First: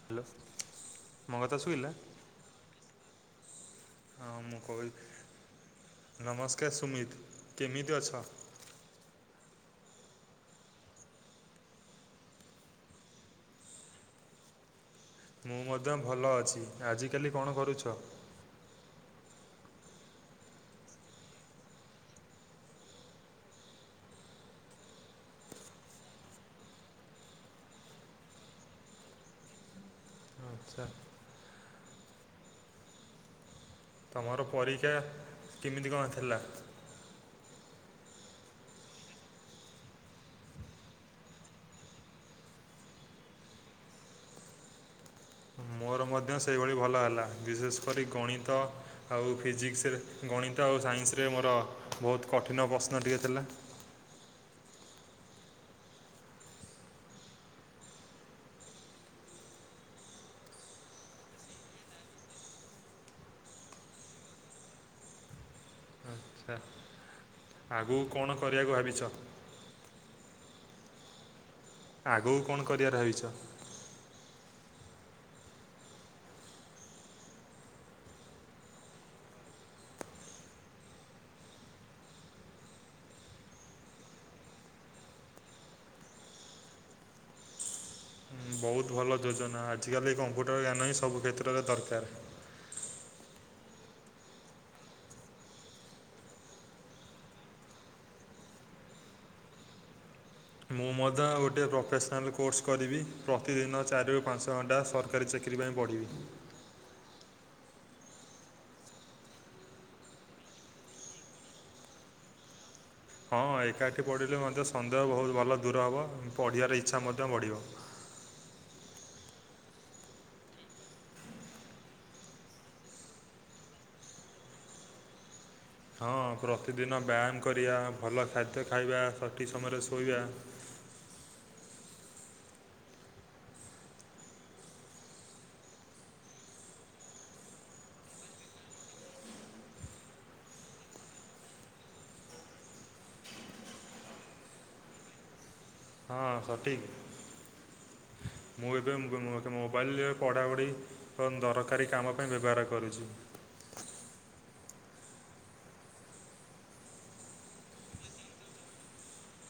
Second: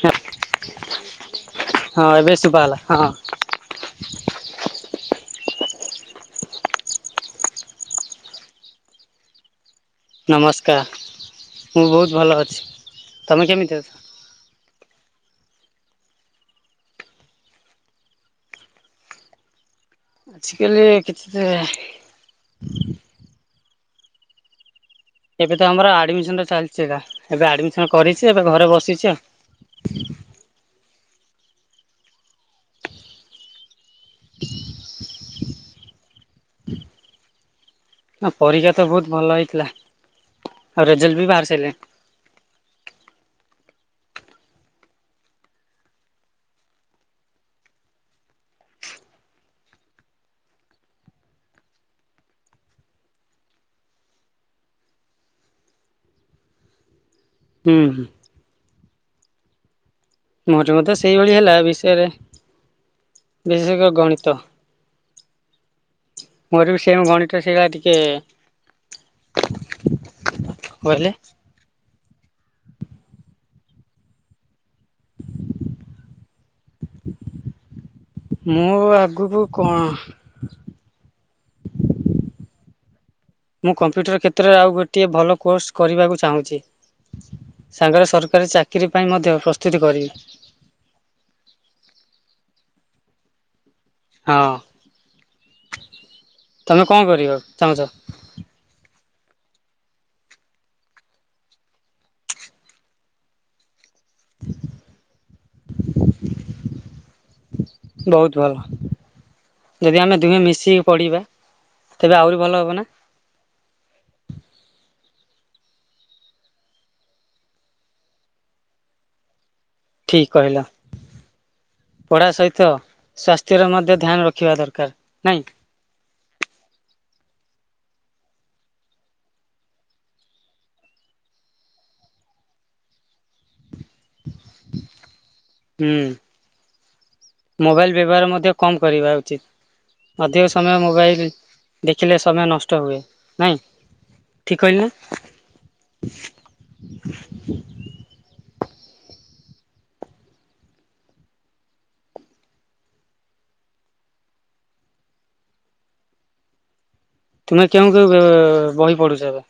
ହେ hello ମୋ କଥା ଶୁଭିଲା ହଁ ଏବେ ଶୁଭା ହେଲା ହଁ। ହଁ ମୁଁ କହଲି ନମସ୍କାର ସୁମିତ୍ କେମିତି ଅଛ? ନମସ୍କାର ମୁଁ ବହୁତ ଭଲ ଅଛି ତମେ କେମିତି ଅଛ? ମୁଁ ମଧ୍ୟ ଭଲ ଅଛି ଆଜିକାଲି କଣ କରୁଛ? ଆଜି କାଲି କିଛି ଏବେ ତ ଆମର ଆଡମିସନଟା ଚାଲିଛି ଏକା। ଏବେ ଆଡମିସନ କରିଛି ଏବେ ଘରେ ବସିଛି ଆଉ। ଆଚ୍ଛା। ତମର ପରୀକ୍ଷା କେମିତି କଣ ଥିଲା? ପରୀକ୍ଷା ତ ବହୁତ ଭଲ ହେଇଥିଲା ଆଉ ରେଜଲ୍ଟ ବି ବାହାରି ସାରିଲାଣି। ମୋର ମଧ୍ୟ ସେହିଭଳି ଭଲ ହେଲା ବିଶେଷ କରି ଗଣିତ। ଆଉ ଫିଜିକ୍ସରେ, ଗଣିତ ଆଉ ସାଇନ୍ସରେ ମୋର ବହୁତ କଠିନ ପ୍ରଶ୍ନ ଟିକେ ଥିଲା। ହୁଁ ହୁଁ। ମୋର ଯୋଗୁ ତ ସେଇଭଳି ହେଲା ବିଷୟରେ ବିଶେଷ କରି ଗଣିତ। ଆଚ୍ଛା, ମୋର ବି ସେଇଆ ଗଣିତ ସେଇଆ ଟିକେ ଆଗକୁ କଣ କରିବାକୁ ଭାବିଛ? କଣ କହିଲେ? ଆଗକୁ କଣ କରିବାର ଭାବିଛ? ମୁଁ ଆଗକୁ କଣ? ମୁଁ କମ୍ପ୍ୟୁଟର କ୍ଷେତ୍ରରେ ଆଉ ଗୋଟିଏ ଭଲ କୋର୍ସ କରିବାକୁ ଚାହୁଁଛି। ସାଙ୍ଗରେ ସର ବହୁତ ଭଲ ଯୋଜନା। ଆଜିକାଲି କମ୍ପ୍ୟୁଟର ଜ୍ଞାନ ହିଁ ସବୁ କ୍ଷେତ୍ରରେ ଦରକାର। ହଁ, ତମେ କଣ କରିବ ଚାହୁଁଛ? ମୁଁ ମଧ୍ୟ ଗୋଟିଏ ପ୍ରଫେସନାଲ୍ କୋର୍ସ କରିବି ପ୍ରତିଦିନ ଚାରିରୁ ପାଞ୍ଚ ଘଣ୍ଟା ସରକାରୀ ଚାକିରି ପାଇଁ ପଢ଼ିବି। ବହୁତ ଭଲ। ଯଦି ଆମେ ଦୁହେଁ ମିଶିକି ପଢିବା ତେବେ ଆହୁରି ଭଲ ହେବ ନା। ହଁ ଏକାଠି ପଢ଼ିଲେ ମଧ୍ୟ ସନ୍ଦେହ ବହୁତ ଭଲ ଦୂର ହେବ ପଢ଼ିବାର ଇଚ୍ଛା ମଧ୍ୟ ବଢ଼ିବ। ଠିକ୍ କହିଲ। ପଢା ସହିତ ସ୍ୱାସ୍ଥ୍ୟର ମଧ୍ୟ ଧ୍ୟାନ ରଖିବା ଦରକାର ନାଇଁ। ହଁ ପ୍ରତିଦିନ ବ୍ୟାୟାମ କରିବା, ଭଲ ଖାଦ୍ୟ ଖାଇବା, ସଠିକ୍ ସମୟରେ ଶୋଇବା। ହୁଁ। ମୋବାଇଲ୍ ବ୍ୟବହାର ମଧ୍ୟ କମ୍ କରିବା ଉଚିତ୍। ଅଧିକ ସମୟ ମୋବାଇଲ ଦେଖିଲେ ସମୟ ନଷ୍ଟ ହୁଏ ନାଇଁ। ଠିକ୍ କହିଲି ନା? ହଁ ସଠିକ୍। ମୁଁ ଏବେ ମୋବାଇଲରେ ପଢ଼ାପଢ଼ି ଫୋନ୍ ଦରକାରୀ କାମ ପାଇଁ ବ୍ୟବହାର କରୁଛି। ତୁମେ କେଉଁ କେଉଁ ବହି ପଢୁଛ ଏବେ?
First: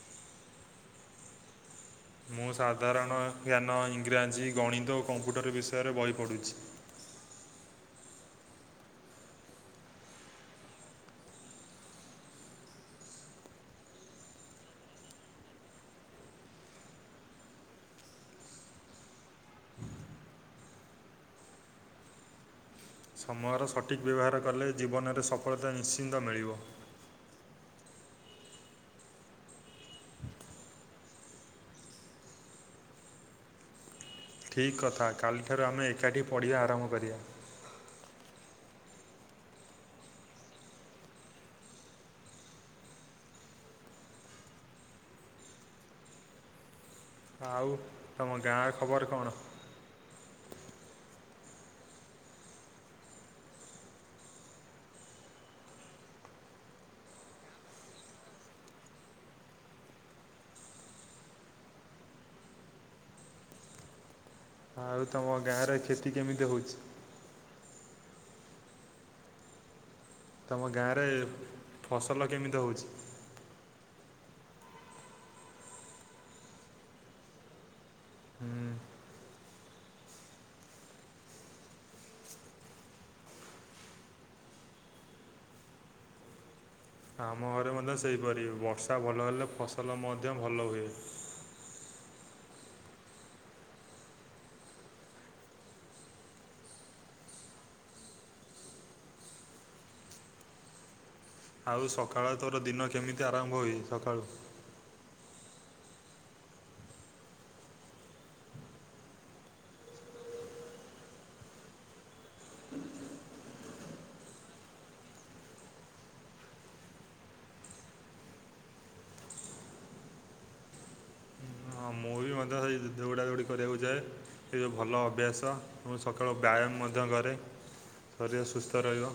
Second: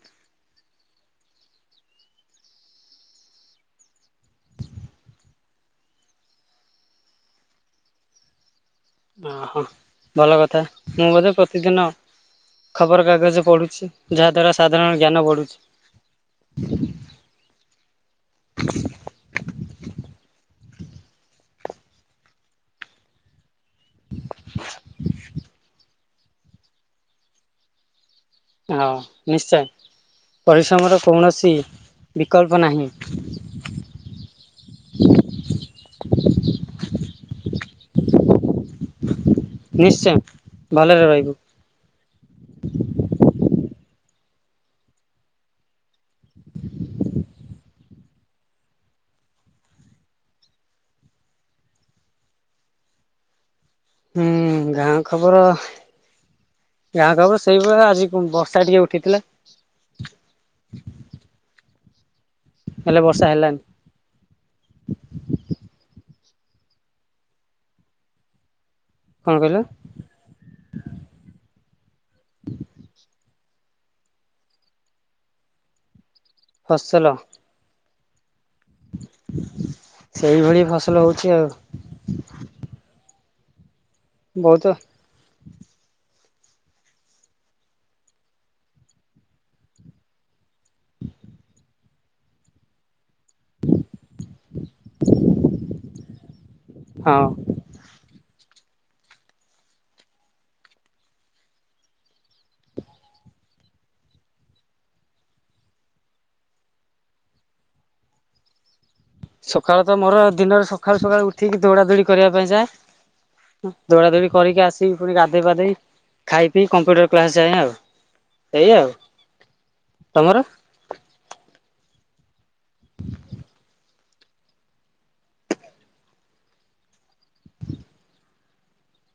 ମୁଁ ସାଧାରଣ ଜ୍ଞାନ ଇଂରାଜୀ ଗଣିତ ଓ କମ୍ପ୍ୟୁଟର ବିଷୟରେ ବହି ପଢ଼ୁଛି। ଓହୋ ଭଲ କଥା ମୁଁ ବୋଧେ ପ୍ରତିଦିନ ଖବରକାଗଜ ପଢ଼ୁଛି। ଯାହାଦ୍ୱାରା ସାଧାରଣ ଜ୍ଞାନ ବଢ଼ୁଛି। ସମୟର ସଠିକ୍ ବ୍ୟବହାର କଲେ ଜୀବନରେ ସଫଳତା ନିଶ୍ଚିନ୍ତ ମିଳିବ। ହଁ ନିଶ୍ଚୟ, ପରିଶ୍ରମର କୌଣସି ବିକଳ୍ପ ନାହିଁ। ଠିକ୍ କଥା। କାଲିଠାରୁ ଆମେ ଏକାଠି ପଢ଼ିବା ଆରମ୍ଭ କରିବା। ନିଶ୍ଚୟ ଭଲରେ ରହିବୁ। ଆଉ ତମ ଗାଁ ଖବର କଣ? ହୁଁ, ଗାଁ ଖବର? ଗାଁ ଖବର ସେଇଭଳିଆ ଆଜି ବର୍ଷା ଟିକେ ଉଠେଇଥିଲା। ହେଲେ ବର୍ଷା ହେଲାନି। ଆଉ ତମ ଗାଁରେ କ୍ଷେତି କେମିତି ହେଉଛି? କଣ କହିଲ? ତମ ଗାଆଁରେ ଫସଲ କେମିତି ହଉଛି? ଫସଲ? ହୁଁ। ସେଇଭଳି ଫସଲ ହଉଛି ଆଉ। ବହୁତ ଆମ ଘରେ ମଧ୍ୟ ସେହିପରି ବର୍ଷା ଭଲ ହେଲେ ଫସଲ ମଧ୍ୟ ଭଲ ହୁଏ। ହଁ। ଆଉ ସକାଳ ତୋର ଦିନ କେମିତି ଆରମ୍ଭ ହୁଏ ସକାଳୁ? ସଖାଳୁ ତ ମୋର ଦିନରେ ସଖାଳୁ-ସଖାଳୁ ଉଠିକି ଦୌଡାଦୌଡି କରିବା ପାଇଁ ଯାଏ। ଦୌଡାଦୋଡି କରିକି ଆସିକି ପୁଣି ଗାଧେଇ ପାଧେଇ ଖାଇ ପିଇ କମ୍ପ୍ୟୁଟର କ୍ଲାସ ଯାଏଁ ଆଉ। ଏଇ ଆଉ, ତମର? ହଁ ମୁଁ ବି ମଧ୍ୟ ସେଇ ଦୌଡ଼ାଦୌଡ଼ି କରିବାକୁ ଯାଏ। ଏ ଯୋଉ ଭଲ ଅଭ୍ୟାସ ମୁଁ ସକାଳୁ ବ୍ୟାୟାମ ମଧ୍ୟ କରେ। ଶରୀର ସୁସ୍ଥ ରହିବ।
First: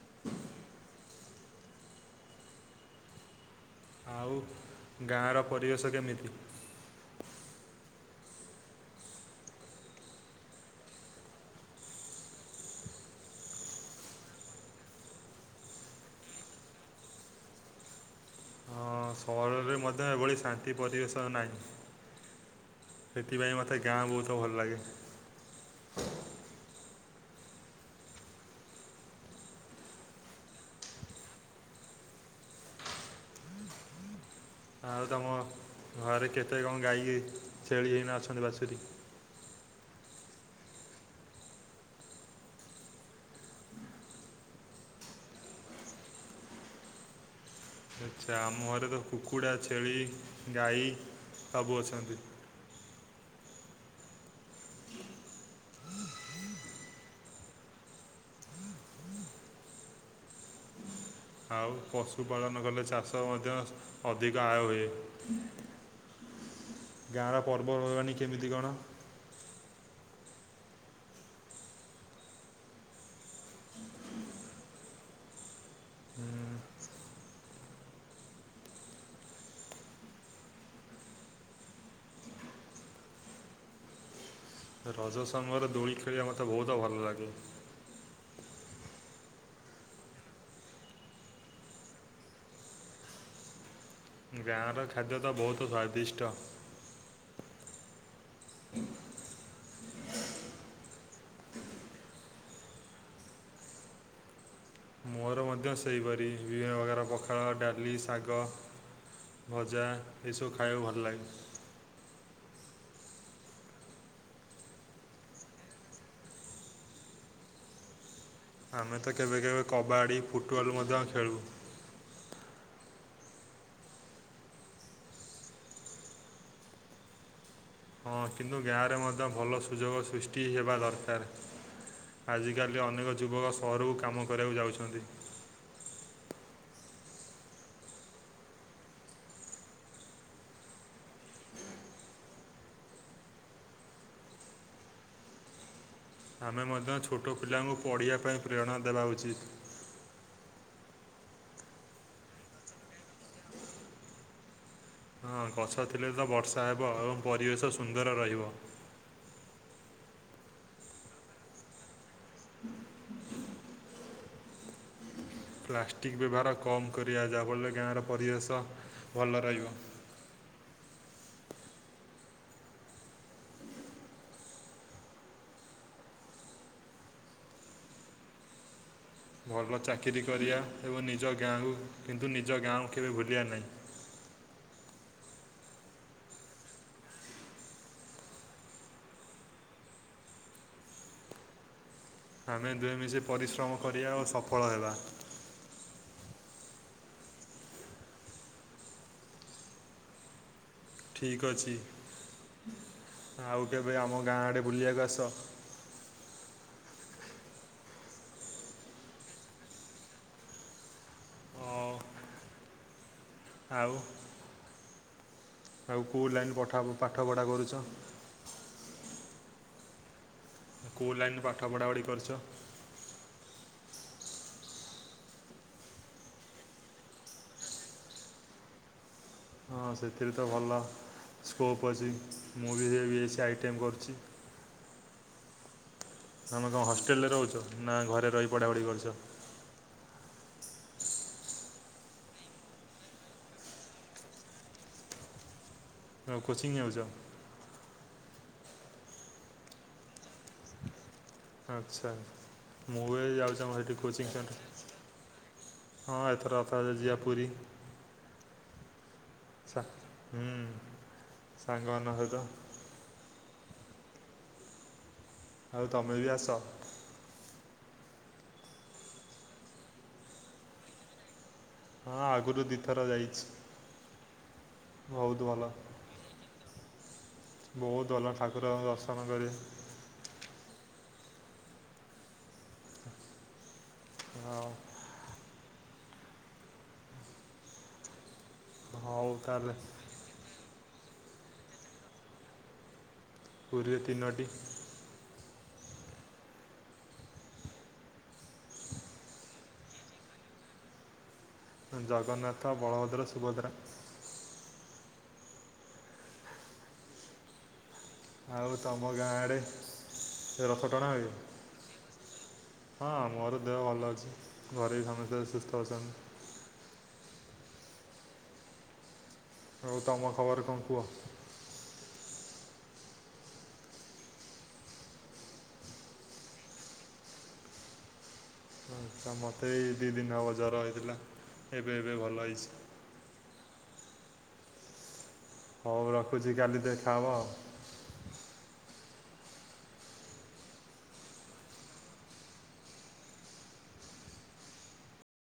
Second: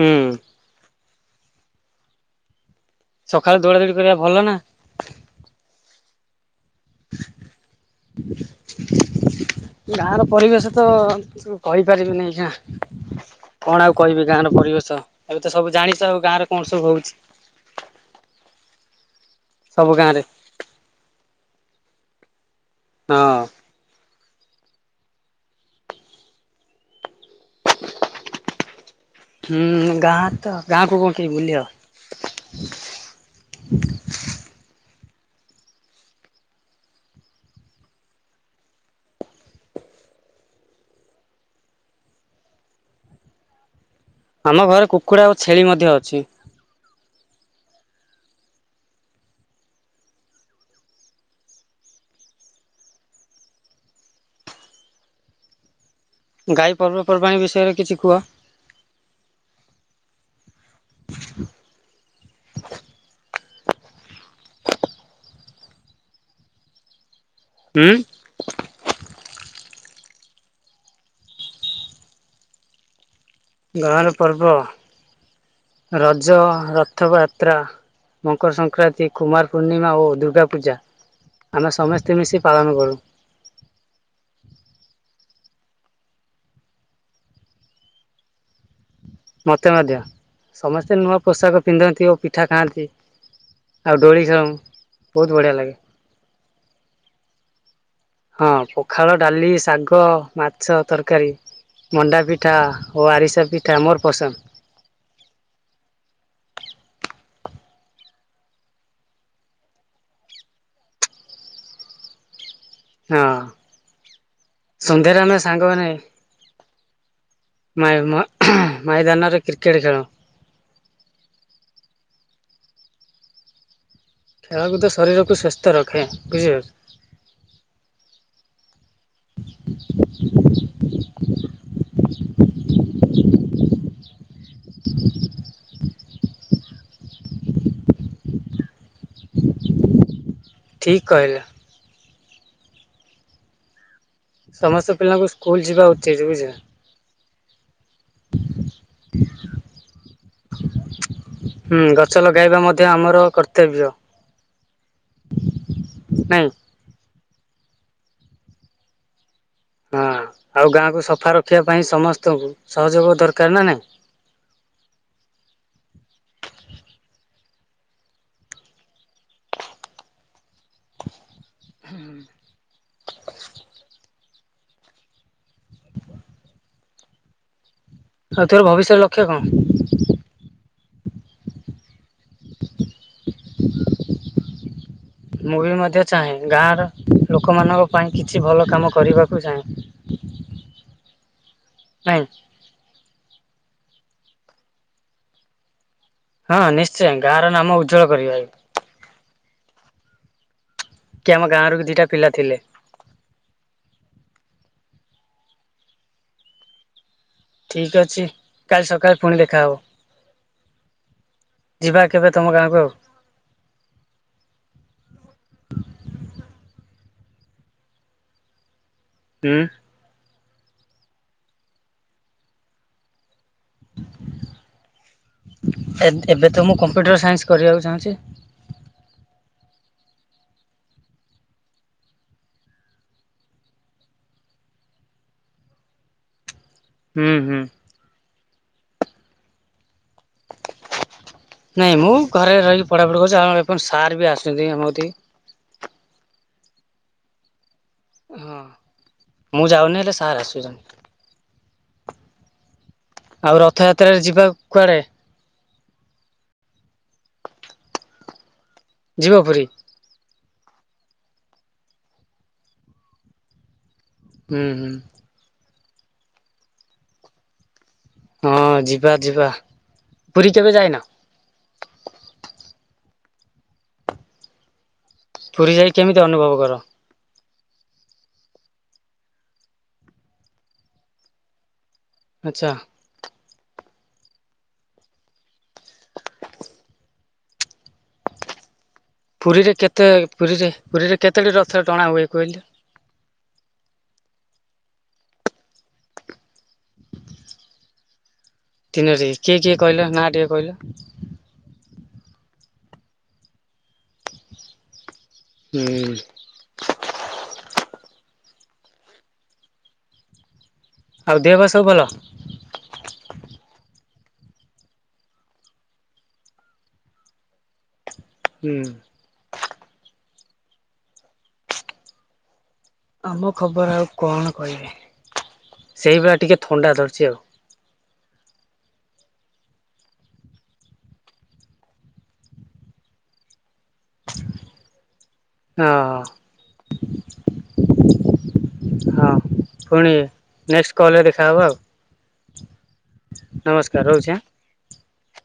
ହୁଁ। ସକାଳୁ ଦୌଡ଼ାଦୌଡ଼ି ଆଉ ଗାଆଁର ପରିବେଶ କେମିତି? ଗାଆଁର ପରିବେଶ ତ-ଅ-ଅ କହି ପାରିବିିନି ଏଇଖିନା। କଣ ଆଉ କହିବି ଗାଆଁର ପରିବେଶ ଏବେ ତ ସବୁ ଜାଣିଛ ଆଉ ଗାଆଁରେ କଣ ସବୁ ହଉଛି। ହଁଅ-ଅ, ସହରରେ ସବୁ ମଧ୍ୟ ଗାଁରେ ଏଭଳି ଶାନ୍ତି ପରିବେଶ ଆଉ ନାହିଁ। ହଁ ସେଥିପାଇଁ ମୋତେ ଗାଆଁ ବହୁତ ଭଲ ଲାଗେ। ହୁଁ-ଉ-ଉ ଗାଆଁ ତ ଗାଆଁକୁ କଣ କିଏ ଭୁଲି ହବ। ଆଉ ତମ ଘରେ କେତେ କଣ ଗାଈ, ଛେଳି ଏଇନା ଅଛନ୍ତି ବାଛୁରୀ? ଆମ ଘରେ କୁକୁଡ଼ା ଆଉ ଛେଳି ମଧ୍ୟ ଅଛି। ଆଚ୍ଛା, ଆମ ଘରେ ତ କୁକୁଡ଼ା, ଛେଳି, ଗାଈ ସବୁ ଅଛନ୍ତି। ଗାଈ ପର୍ବପର୍ବାଣୀ ବିଷୟରେ କିଛି କୁହ। ଆଉ ପଶୁପାଳନ କଲେ ଚାଷ ମଧ୍ୟ ଅଧିକ ଆୟ ହୁଏ, ଗାଁର ହୁଁ ପର୍ବପର୍ବାଣୀ କେମିତି କଣ? ଗାଆଁର ପର୍ବ ରଜ, ଉଁ, ରଥଯାତ୍ରା ମକର ସଂକ୍ରାନ୍ତି, କୁମାର ପୂର୍ଣ୍ଣିମା ଓ ଦୁର୍ଗା ପୂଜା। ଆମେ ସମସ୍ତେ ମିଶି ପାଳନ କରୁ। ରଜ ସମୟରେ ଦୋଳି ଖେଳିବା ମୋତେ ବହୁତ ଭଲ ଲାଗେ। ମୋତେ ମଧ୍ୟ, ସମସ୍ତେ ନୂଆ ପୋଷାକ ପିନ୍ଧନ୍ତି ଓ ପିଠା ଖାଆନ୍ତି। ଆଉ ଡୋଳି ଖେଳଉଁ, ଗାଁର ଖାଦ୍ୟ ତ ବହୁତ ବଢିଆ ଲାଗେ। ସ୍ୱାଦିଷ୍ଟ ହଁ, ପଖାଳ, ଡାଲି, ଶାଗ, ମାଛ ତରକାରୀ। ମଣ୍ଡା ପିଠା ଓ ଆରିସା ପିଠା ମୋର ପସନ୍ଦ। ମୋର ମଧ୍ୟ ସେହିପରି ବିଭିନ୍ନ ପ୍ରକାର ପଖାଳ, ଡାଲି, ଶାଗ ଭଜା ଏସବୁ ଖାଇବାକୁ ଭଲ ଲାଗେ। ହଁ, ସନ୍ଧ୍ୟାରେ ଆମେ ସାଙ୍ଗମାନେ ମାଇର ମୋର ଆମେ ତ କେବେ କେବେ କବାଡ଼ି, ଫୁଟବଲ୍ ମଧ୍ୟ ଖେଳୁ। ଖେଳକୁଦ ଶରୀରକୁ ସୁସ୍ଥ ରଖେ, ବୁଝି। [inaudible] ହଁ, କିନ୍ତୁ ଗାଁରେ ମଧ୍ୟ ଭଲ ସୁଯୋଗ ସୃଷ୍ଟି ହେବା ଦରକାର। ଆଜିକାଲି ଅନେକ ଯୁବକ ସହରକୁ କାମ କରିବାକୁ ଯାଉଛନ୍ତି। ଠିକ କହିଲେ। ସମସ୍ତ ପିଲାଙ୍କୁ ସ୍କୁଲ ଯିବା ଉଚିତ୍। ଆମେ ମଧ୍ୟ ଛୋଟ ପିଲାଙ୍କୁ ପଢ଼ିବା ପାଇଁ ପ୍ରେରଣା ଦେବା ଉଚିତ୍। ହୁଁ, ଗଛ ଲଗାଇବା ମଧ୍ୟ ଆମର କର୍ତ୍ତବ୍ୟ। ହଁ, ଗଛ ଥିଲେ ତ ନାଇଁ ବର୍ଷା ହେବ ଏବଂ ପରିବେଶ ସୁନ୍ଦର ରହିବ। ହଁ, ଆଉ ଗାଁକୁ ସଫା ରଖିବା ପାଇଁ ସମସ୍ତଙ୍କୁ ସହଯୋଗ ଦରକାର ନା ନାଇଁ। ପ୍ଲାଷ୍ଟିକ୍ ବ୍ୟବହାର କମ୍ କରିବା ଯା ଫଳରେ ଗାଁର ପରିବେଶ ଭଲ ରହିବ। ହୁଁ [unintelligible] ଭବିଷ୍ୟ ଲକ୍ ଭଲ ଚାକିରି କରିବା ଏବଂ ନିଜ ଗାଁକୁ କିନ୍ତୁ ନିଜ ଗାଁକୁ କେବେ ଭୁଲିବା ନାହିଁ। ମୁଁ ବି ମଧ୍ୟ ଚାହେଁ, ଗାଁର ଲୋକମାନଙ୍କ ପାଇଁ କିଛି ଭଲ କାମ କରିବାକୁ ଚାହେଁ। [inaudible] କାଇଁ। ଆମେ ଦୁହେଁ ମିଶି ପରିଶ୍ରମ କରିବା ଓ ସଫଳ ହେବା। ହଁ ନିଶ୍ଚୟ ଗାଁ ର ନାମ ଉଜ୍ଜ୍ୱଳ କରିବା। କି ଆମ ଠିକ୍ ଅଛି। ଗାଁରୁ ଦିଟା ପିଲା ଥିଲେ ଆଉ କେବେ ଆମ ଗାଁ ଆଡ଼େ ବୁଲିବାକୁ ଆସ। ଠିକ୍ ଅଛି କାଲି ସକାଳେ ପୁଣି ଦେଖାହେବ। ଆଉ ଯିବା କେବେ ତମ ଗାଁକୁ ଆଉ। ଆଉ ଆଉ କୋଉ ଲାଇନ୍ ପଠା ପାଠ ପଢ଼ା କରୁଛ? ଉଁ? ତ କଉ ଲାଇନ୍ ରେ ପାଠ ପଢ଼ାପଢ଼ି କରିଚ? ଏବେ ଏବେ ତ ମୁଁ କମ୍ପ୍ୟୁଟର୍ ସାଇନ୍ସ୍ କରିବାକୁ ଚାହୁଁଚି ହଁ ସେଥିରେ ତ ଭଲ ସ୍କୋପ୍ ଅଛି ମୁଁ ବି ସେ ବି ଏ ସ୍ ଆଇଟିଏମ୍ କରୁଚି। ତମେ କଣ ହଷ୍ଟେଲ୍ ରେ ହୁଁ ହୁଁ ରହୁଚ ନା ଘରେ ରହି ପଢ଼ାପଢ଼ି କରୁଚ? ନାହିଁ ମୁଁ ଘରେ ରହିକି ପଢ଼ାପଢ଼ି କରୁଛି ଆ ସାର୍ ବି ଆସୁଛନ୍ତି ଆମକତି କି ହଁ କୋଚିଂ ଯାଉଛ? ହଁ ମୁଁ ଯାଉନି ହେଲେ ସାର୍ ଆସୁଚନ୍ତି। ଆଛା ମୁଁ ଏଇ ଆଉ ଯାଉଛି ଆମର ସେଇଠି ରଥଯାତ୍ରାରେ କୋଚିଂ ଯିବା ସେଣ୍ଟର୍ କୁଆଡେ ହଁ ଏଥର ରଥ ଯାତ୍ରା ଯିବା ପୁରୀ ଯିବ ପୁରୀ? ହୁଁ ସାଙ୍ଗ ମାନ ସହିତ। ହୁଁ ହୁଁ। ଆଉ ତମେ ବି ଆସ। ହଁ ଯିବା ଯିବା ପୁରୀ କେବେ ଯାଇନ? ହଁ ଆଗରୁ ଦିଥର ଯାଇଛି। ବହୁତ୍ ଭଲ ପୁରୀ ଯାଇ କେମିତି ଅନୁଭବ କର? ବହୁତ୍ ଭଲ ଠାକୁର ଙ୍କ ଦର୍ଶନ କରିବେ। ଆଛା। ହଉ। ହଉ ପୁରୀରେ ତାହେଲେ କେତେ ପୁରୀରେ ପୁରୀରେ କେତେଟି ରଥ ଟଣା ହୁଏ କହିଲ? ପୁରୀ ରେ ତିନୋଟି। ତିନଟି କିଏ କିଏ କହିଲ ନା ଟିକେ କହିଲ? ଜଗନ୍ନାଥ, ବଳଭଦ୍ର, ସୁଭଦ୍ରା। ହୁଁ। ଆଉ ତମ ଗାଁଆ ଆଡେ ରଥ ଟଣା ହୁଏ। ଆଉ ଦେହ ବା ସବୁ ଭଲ। ହଁ ମୋର ଦେହ ଭଲ ଅଛି ଘରେ ବି ସମସ୍ତେ ସୁସ୍ଥ ଅଛନ୍ତି। ହୁଁ। ଆଉ ତମ ଖବର୍ କଣ କୁହ? ଆମ ଖବର୍ ଆଉ କଣ କହିବି ସେଇପା ଟିକେ ଥଣ୍ଡା ଧରିଛି ଆଉ ମତେ ବି ଏ ଦୁଇ ଦିନ ହେବ ଜର ହେଇଥିଲା ଏବେ ଏବେ ଭଲ ହେଇଛି। [unintelligible] ହଁ ହଉ ରଖୁଛି କାଲି ଦେଖାହେବା ଆଉ। ହଁ ପୁଣି ନେଷ୍ଟ୍ କଲରେ ଦେଖାହେବା ଆଉ। ନମସ୍କାର୍ ରହୁଛି ଆଁ।